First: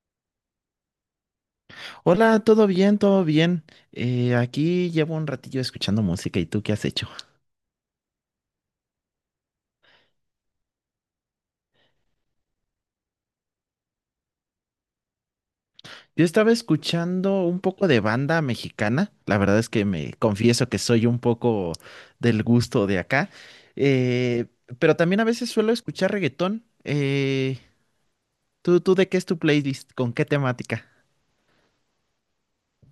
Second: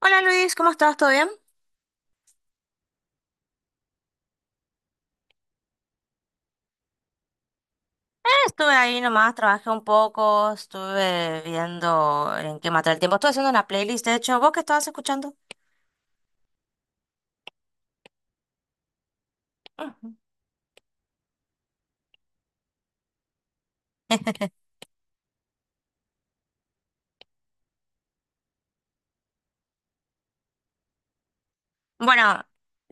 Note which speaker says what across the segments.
Speaker 1: Hola Luis, ¿cómo estás? ¿Todo bien? Eh,
Speaker 2: Hola, ¿todo bien? ¿Todo bien? Aquí llevo un ratillo escuchando música. ¿Y tú qué has hecho?
Speaker 1: estuve ahí nomás, trabajé un poco, estuve viendo en qué matar el tiempo. Estuve haciendo una playlist, de hecho, ¿vos qué estabas escuchando?
Speaker 2: Yo estaba escuchando un poco de banda mexicana. La verdad es que
Speaker 1: Ujú.
Speaker 2: me confieso que soy un poco del gusto de acá, eh, pero también a veces suelo escuchar reggaetón. ¿Tú de qué es tu playlist? ¿Con qué temática?
Speaker 1: Bueno,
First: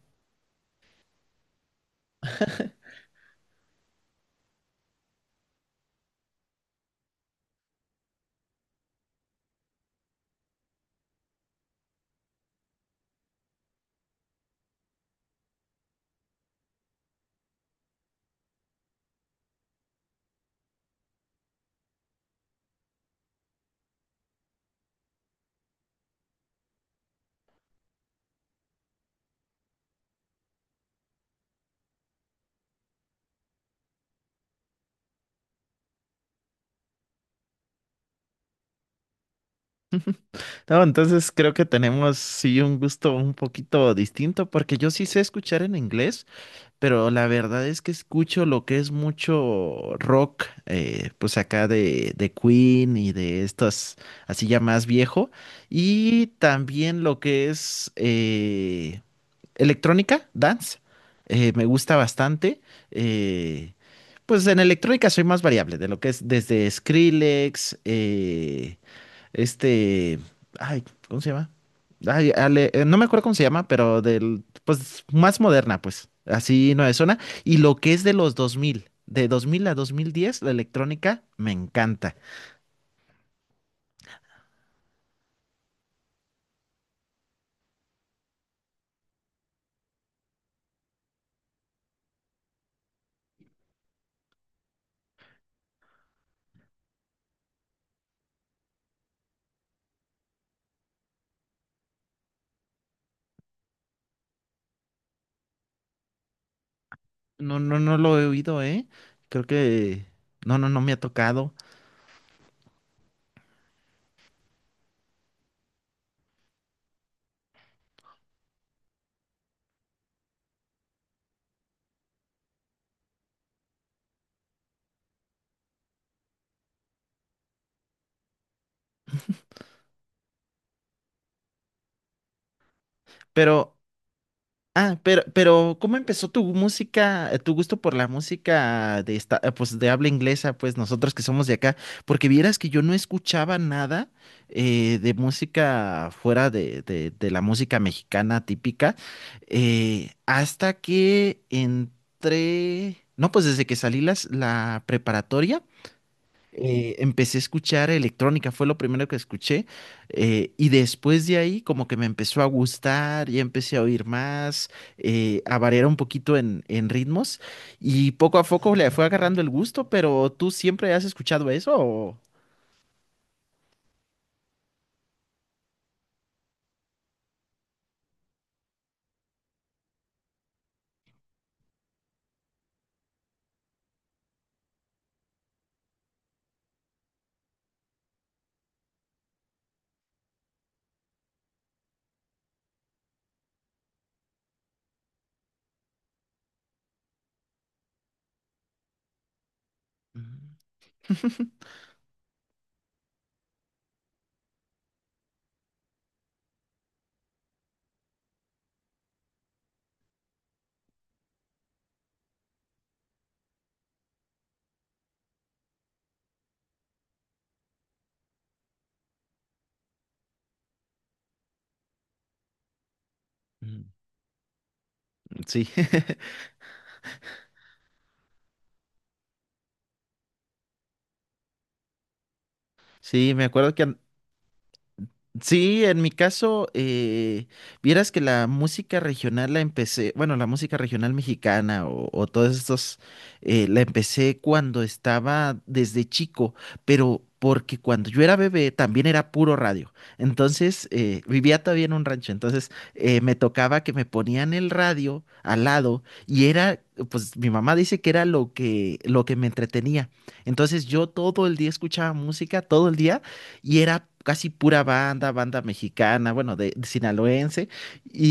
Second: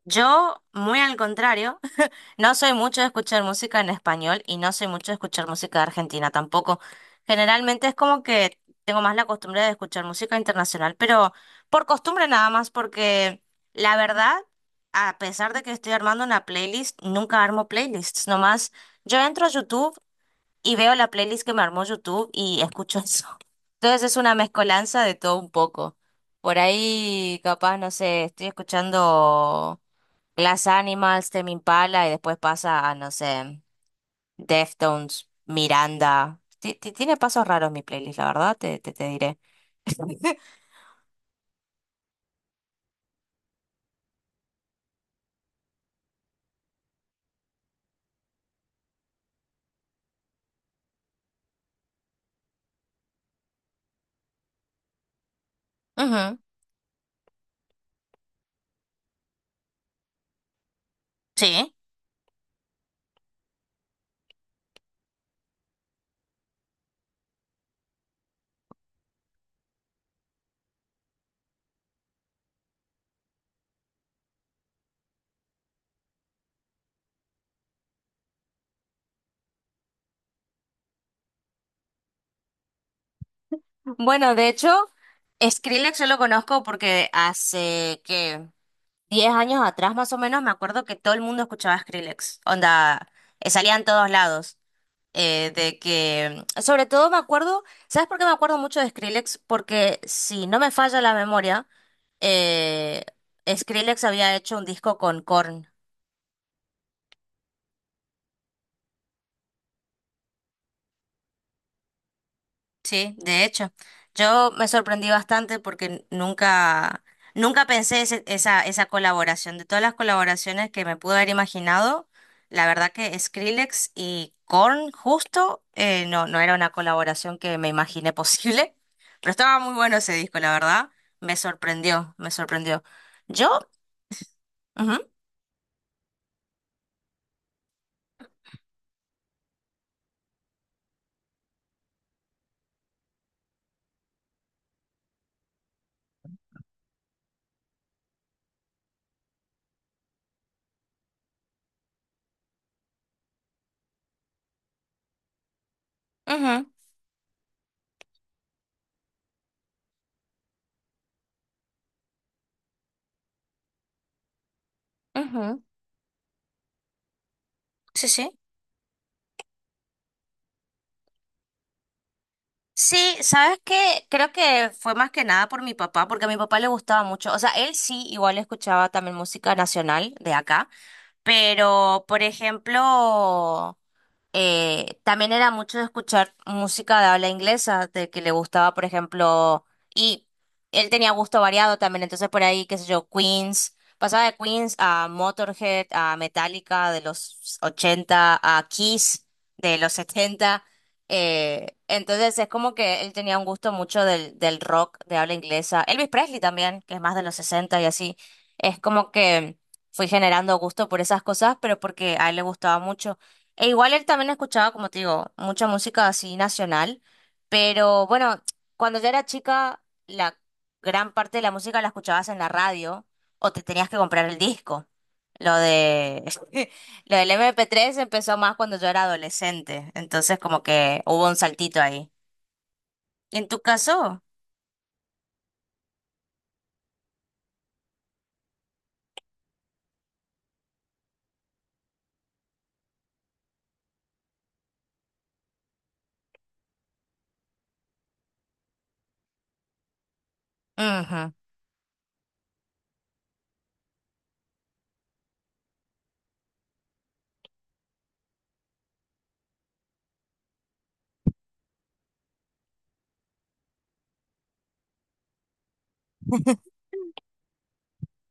Speaker 1: yo, muy al contrario, no soy mucho de escuchar música en español y no soy mucho de escuchar música de Argentina tampoco. Generalmente es como que tengo más la costumbre de escuchar música internacional, pero por costumbre nada más, porque la verdad, a pesar de que estoy armando una playlist, nunca armo playlists, nomás yo entro a YouTube y veo la playlist que me armó YouTube y escucho eso. Entonces es una mezcolanza de todo un poco. Por ahí, capaz, no sé, estoy escuchando Glass Animals, Tame Impala y después pasa a, no sé, Deftones, Miranda. Tiene pasos raros mi playlist, la verdad, te diré.
Speaker 2: No, entonces creo que tenemos sí un gusto un poquito distinto porque yo sí sé escuchar en inglés. Pero la verdad es que escucho lo que es mucho rock, pues acá de Queen y de estas, así ya más viejo, y
Speaker 1: Ujú.
Speaker 2: también lo que es electrónica, dance, me
Speaker 1: Sí.
Speaker 2: gusta bastante. eh, pues en electrónica soy más variable, de lo que es desde Skrillex, este, ay, ¿cómo se llama? Ay, no me acuerdo cómo se llama, pero del, pues, más moderna, pues, así no es zona. Y lo que es de 2000 a 2010 la electrónica, me encanta.
Speaker 1: Bueno, de hecho, Skrillex yo lo conozco porque hace que 10 años atrás, más o menos, me acuerdo que todo el mundo escuchaba Skrillex. Onda, salía en todos lados. De que, sobre todo me acuerdo, ¿sabes por qué me acuerdo mucho de Skrillex? Porque si no me falla la memoria, eh, Skrillex había hecho un disco con Korn,
Speaker 2: No, no, no lo he oído, ¿eh? Creo que, no, no, no me ha tocado.
Speaker 1: sí, de hecho. Yo me sorprendí bastante porque nunca pensé esa colaboración. De todas las colaboraciones que me pude haber imaginado, la verdad que Skrillex y Korn, justo no, no era una colaboración que me imaginé posible, pero estaba muy bueno ese disco, la verdad. Me sorprendió, me sorprendió. Yo.
Speaker 2: Pero Ah,
Speaker 1: Ujú,
Speaker 2: pero ¿cómo empezó tu música, tu gusto por la música de esta, pues de habla inglesa, pues nosotros que somos de acá? Porque vieras que yo no escuchaba nada de música fuera de, de la música mexicana típica, hasta que entré, no, pues desde que salí la preparatoria.
Speaker 1: ujú,
Speaker 2: Empecé a escuchar electrónica, fue lo primero que escuché, y después de ahí como que me empezó a gustar, ya empecé a oír más, a
Speaker 1: ujú.
Speaker 2: variar un poquito en ritmos,
Speaker 1: Sí,
Speaker 2: y
Speaker 1: sí.
Speaker 2: poco a poco le fue agarrando el gusto, pero ¿tú siempre has escuchado eso? ¿O?
Speaker 1: Sí, ¿sabes qué? Creo que fue más que nada por mi papá, porque a mi papá le gustaba mucho. O sea, él sí, igual escuchaba también música nacional de acá, pero, por ejemplo. También era mucho de escuchar música de habla inglesa, de que le gustaba, por ejemplo, y él tenía gusto variado también, entonces por ahí, qué sé yo, Queens, pasaba de Queens a Motorhead, a Metallica de los 80 a Kiss de los
Speaker 2: Mm,
Speaker 1: setenta. Entonces es como que él tenía un gusto mucho del rock de habla inglesa, Elvis Presley también, que es más de los 60 y así, es como que fui generando gusto por esas cosas, pero porque a él le gustaba mucho. E igual él también escuchaba, como te digo, mucha música así nacional, pero bueno, cuando yo era chica, la gran parte de la música la escuchabas en la radio o te
Speaker 2: mm,
Speaker 1: tenías que comprar el disco. Lo
Speaker 2: Sí,
Speaker 1: de lo del MP3 empezó más cuando yo era adolescente, entonces como que hubo un saltito ahí.
Speaker 2: sí, me
Speaker 1: ¿En tu
Speaker 2: acuerdo que.
Speaker 1: caso?
Speaker 2: Sí, en mi caso, vieras que la música regional la empecé, bueno, la música regional mexicana o todos estos, la empecé cuando estaba desde chico, pero porque cuando yo era bebé también era puro radio. Entonces,
Speaker 1: Ujú.
Speaker 2: vivía todavía en un rancho, entonces me tocaba que me ponían el radio al lado y era, pues mi mamá dice que era lo que me entretenía. Entonces yo todo el día escuchaba música, todo el día y era casi pura banda mexicana, bueno, de sinaloense,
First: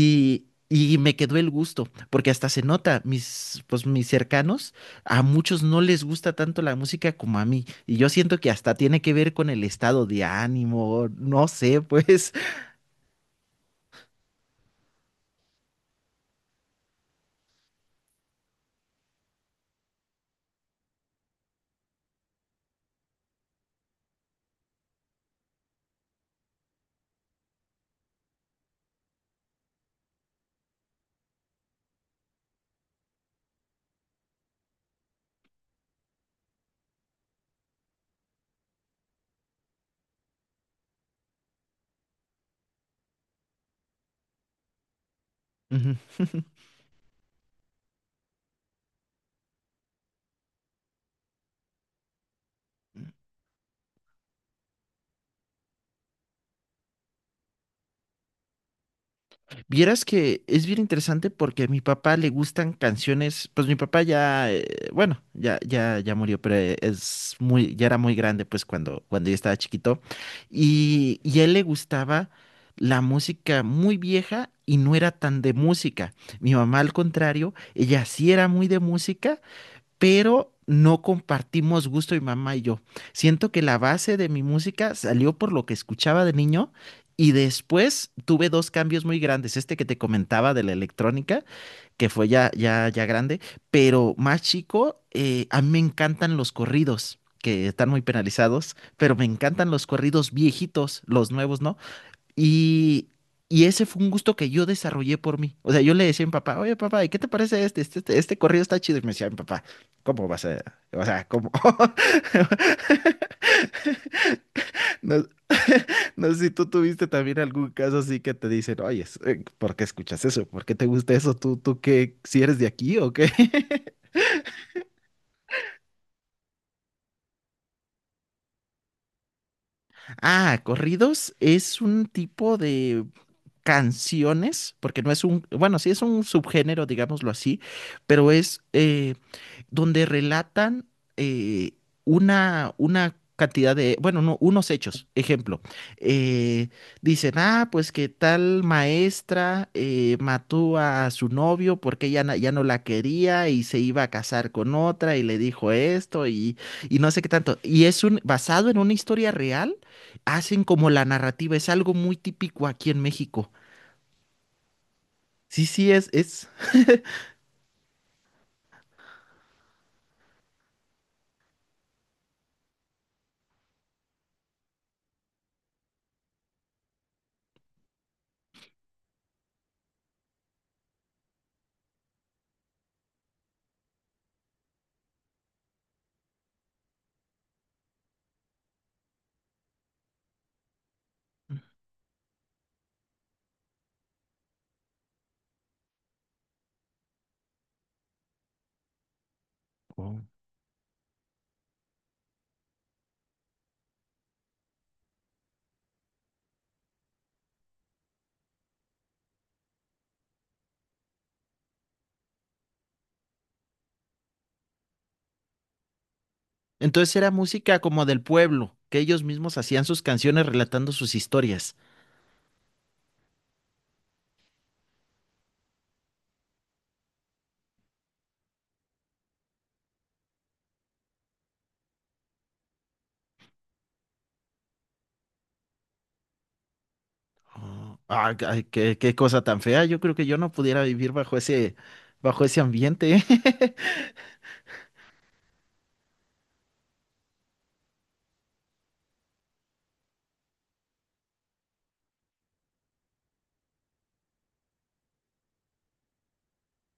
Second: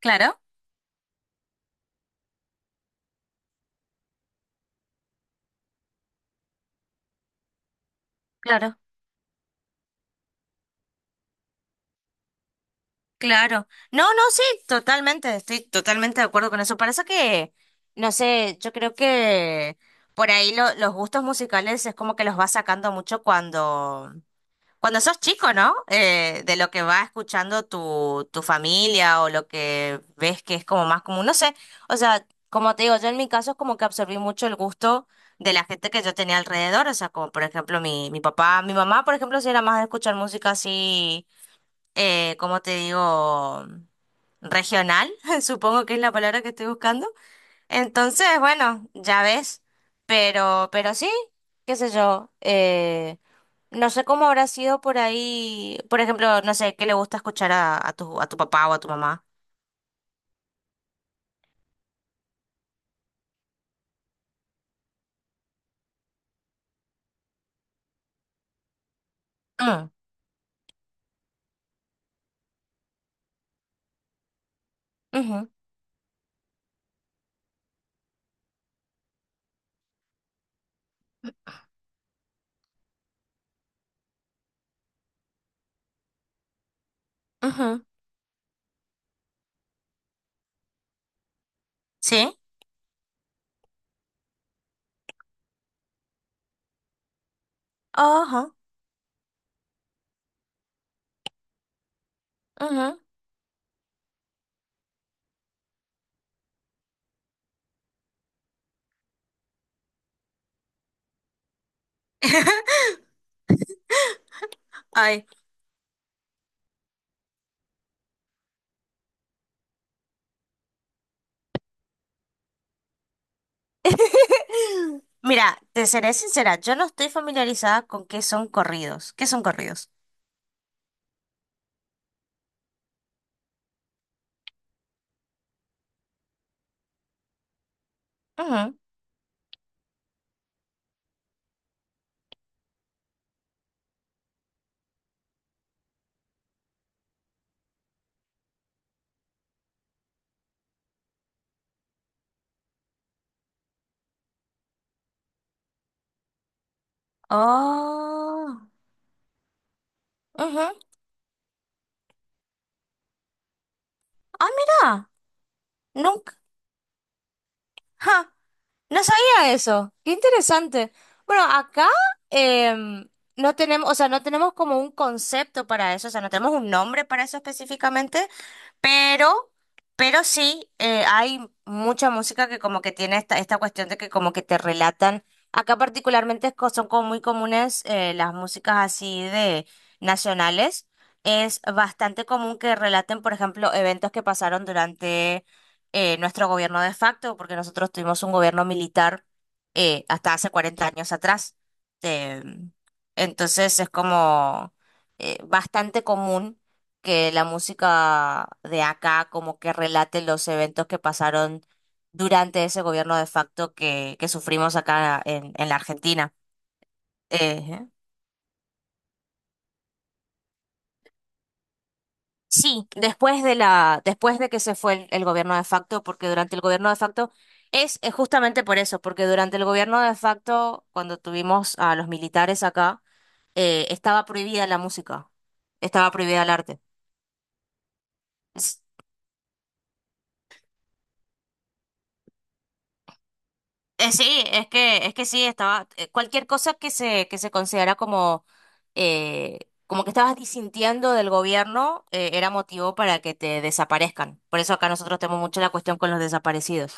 Speaker 1: Claro,
Speaker 2: y me quedó el gusto, porque hasta se nota, pues mis cercanos, a muchos no les gusta tanto la música como a mí, y yo siento que hasta
Speaker 1: claro.
Speaker 2: tiene que ver con el estado de ánimo, no sé, pues.
Speaker 1: Claro. No, no, sí, totalmente, estoy totalmente de acuerdo con eso. Parece que, no sé, yo creo que por ahí los gustos musicales es como que los vas sacando mucho cuando, cuando sos chico, ¿no? De lo que va escuchando tu familia o lo que ves que es como más común, no sé. O sea, como te digo, yo en mi caso es como que absorbí mucho el gusto de la gente que yo tenía alrededor. O sea, como por ejemplo mi papá, mi mamá, por ejemplo, si era más de escuchar música así. ¿Cómo te digo? Regional, supongo que
Speaker 2: Ujú.
Speaker 1: es la palabra que estoy buscando. Entonces, bueno, ya ves, pero sí, qué sé yo, no sé cómo habrá sido por ahí, por ejemplo, no sé, qué le gusta escuchar a, a tu papá o a tu mamá.
Speaker 2: Vieras que es bien interesante porque a mi papá le gustan canciones, pues mi papá ya, bueno, ya, ya, ya murió, pero ya era muy grande pues cuando yo estaba
Speaker 1: Mm,
Speaker 2: chiquito y a él le gustaba la música muy vieja y no era tan
Speaker 1: ujú,
Speaker 2: de música. Mi mamá al contrario, ella sí era muy de música, pero no compartimos gusto mi mamá y yo. Siento que la base de mi música salió por lo que escuchaba de niño y
Speaker 1: ujú.
Speaker 2: después tuve dos cambios muy grandes, este que te comentaba de la electrónica, que fue
Speaker 1: ¿Sí?
Speaker 2: ya ya ya grande, pero más chico, a mí me encantan los corridos que están muy
Speaker 1: Ajá,
Speaker 2: penalizados, pero me encantan los corridos viejitos, los nuevos, ¿no?
Speaker 1: ujú.
Speaker 2: Y, y ese fue un gusto que yo desarrollé por mí. O sea, yo le decía a mi papá, oye, papá, ¿y qué te parece este? Este corrido está chido. Y me decía mi papá, ¿cómo vas a...? O sea, ¿cómo? No,
Speaker 1: Ay.
Speaker 2: no sé si tú tuviste también algún caso así que te dicen, oye, ¿por qué escuchas eso? ¿Por qué te gusta eso? ¿Tú qué? ¿Si eres de aquí o qué?
Speaker 1: Mira, te seré sincera, yo no estoy familiarizada con qué son corridos. ¿Qué son corridos?
Speaker 2: Ah, corridos es un tipo de canciones, porque no es un, bueno, sí es un subgénero, digámoslo así, pero es, donde relatan eh, una cantidad de, bueno, no, unos hechos. Ejemplo, eh, dicen, ah, pues que tal maestra mató a su novio porque ella ya no la quería y se iba a casar con otra y le dijo esto y no sé qué tanto. Y es un,
Speaker 1: Oh.
Speaker 2: basado en una historia real, hacen
Speaker 1: Ujú.
Speaker 2: como la narrativa, es algo muy típico aquí en México.
Speaker 1: Ah, mira.
Speaker 2: Sí, sí, es,
Speaker 1: Nunca.
Speaker 2: es.
Speaker 1: Ja, no sabía eso. Qué interesante. Bueno, acá em, no tenemos, o sea, no tenemos como un concepto para eso, o sea, no tenemos un nombre para eso específicamente, pero, pero sí, hay mucha música que como que tiene esta cuestión de que como que te relatan. Acá particularmente es son como muy comunes las músicas así de nacionales. Es bastante común que relaten, por ejemplo, eventos que pasaron durante nuestro gobierno de facto, porque nosotros tuvimos un gobierno militar
Speaker 2: Oh.
Speaker 1: hasta hace 40 años atrás. Eh, entonces es como bastante común que la música de acá como que relate los eventos que pasaron durante ese gobierno de facto que sufrimos acá en la Argentina.
Speaker 2: Entonces era música
Speaker 1: Eh,
Speaker 2: como del pueblo, que ellos mismos hacían sus canciones relatando sus historias.
Speaker 1: Sí, después después de que se fue el gobierno de facto, porque durante el gobierno de facto es justamente por eso, porque durante el gobierno de facto, cuando tuvimos a los militares acá, estaba prohibida la música, estaba prohibida el arte.
Speaker 2: Oh, ah, ay,
Speaker 1: Es-
Speaker 2: qué cosa tan fea. Yo creo que yo no pudiera vivir bajo bajo ese ambiente.
Speaker 1: sí, es que sí, estaba, cualquier cosa que se considera como, eh, como que estabas disintiendo del gobierno, era motivo para que te desaparezcan. Por eso acá nosotros tenemos mucho la cuestión con los desaparecidos.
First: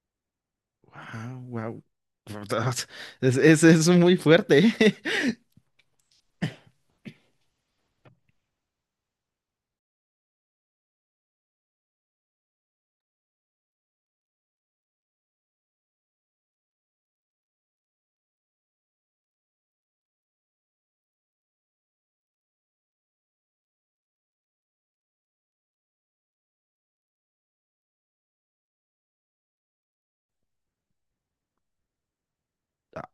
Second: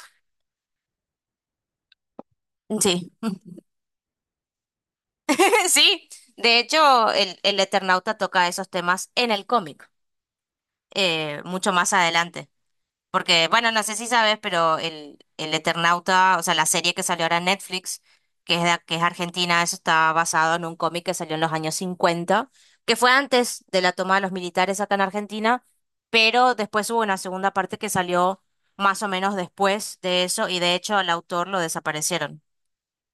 Speaker 2: Wow, wow.
Speaker 1: Sí.
Speaker 2: Es muy fuerte.
Speaker 1: Sí, de hecho, el Eternauta toca esos temas en el cómic, mucho más adelante. Porque, bueno, no sé si sabes, pero el Eternauta, o sea, la serie que salió ahora en Netflix, que es, que es argentina, eso está basado en un cómic que salió en los años cincuenta, que fue antes de la toma de los militares acá en Argentina, pero después hubo una segunda parte que salió más o menos después de eso, y de hecho al autor lo desaparecieron.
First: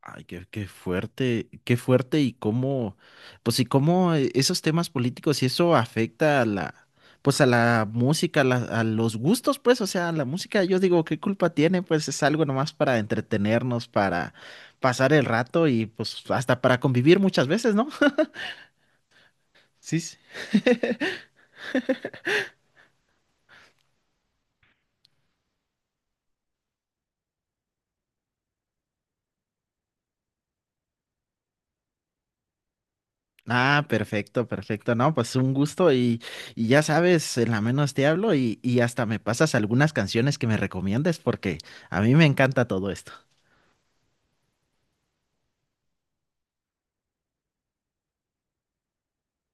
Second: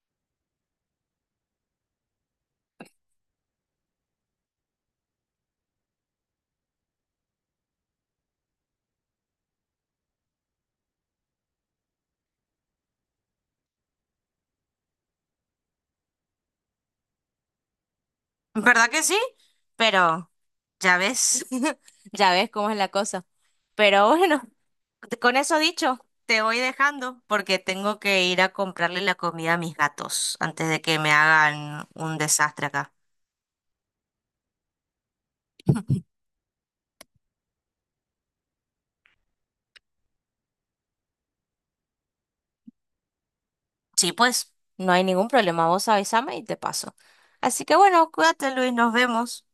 Speaker 2: Ay, qué fuerte, qué fuerte y cómo, pues y cómo esos temas políticos y eso afecta a la, pues a la música, a, a los gustos, pues, o sea, la música, yo digo, ¿qué culpa tiene? Pues es algo nomás para entretenernos, para pasar el rato y pues hasta para convivir muchas veces, ¿no?
Speaker 1: ¿Verdad que sí?
Speaker 2: Sí. Sí.
Speaker 1: Pero ya ves, ya ves cómo es la cosa. Pero bueno, con eso dicho, te voy dejando porque tengo que ir a comprarle la comida a mis gatos antes de que me hagan un desastre acá.
Speaker 2: Ah, perfecto, perfecto. No, pues un gusto y ya sabes, en la menos te hablo y hasta me pasas algunas canciones que me recomiendes porque a mí me encanta todo esto.
Speaker 1: Sí, pues, no hay ningún problema. Vos avísame y te paso. Así que bueno, cuídate, Luis, nos vemos.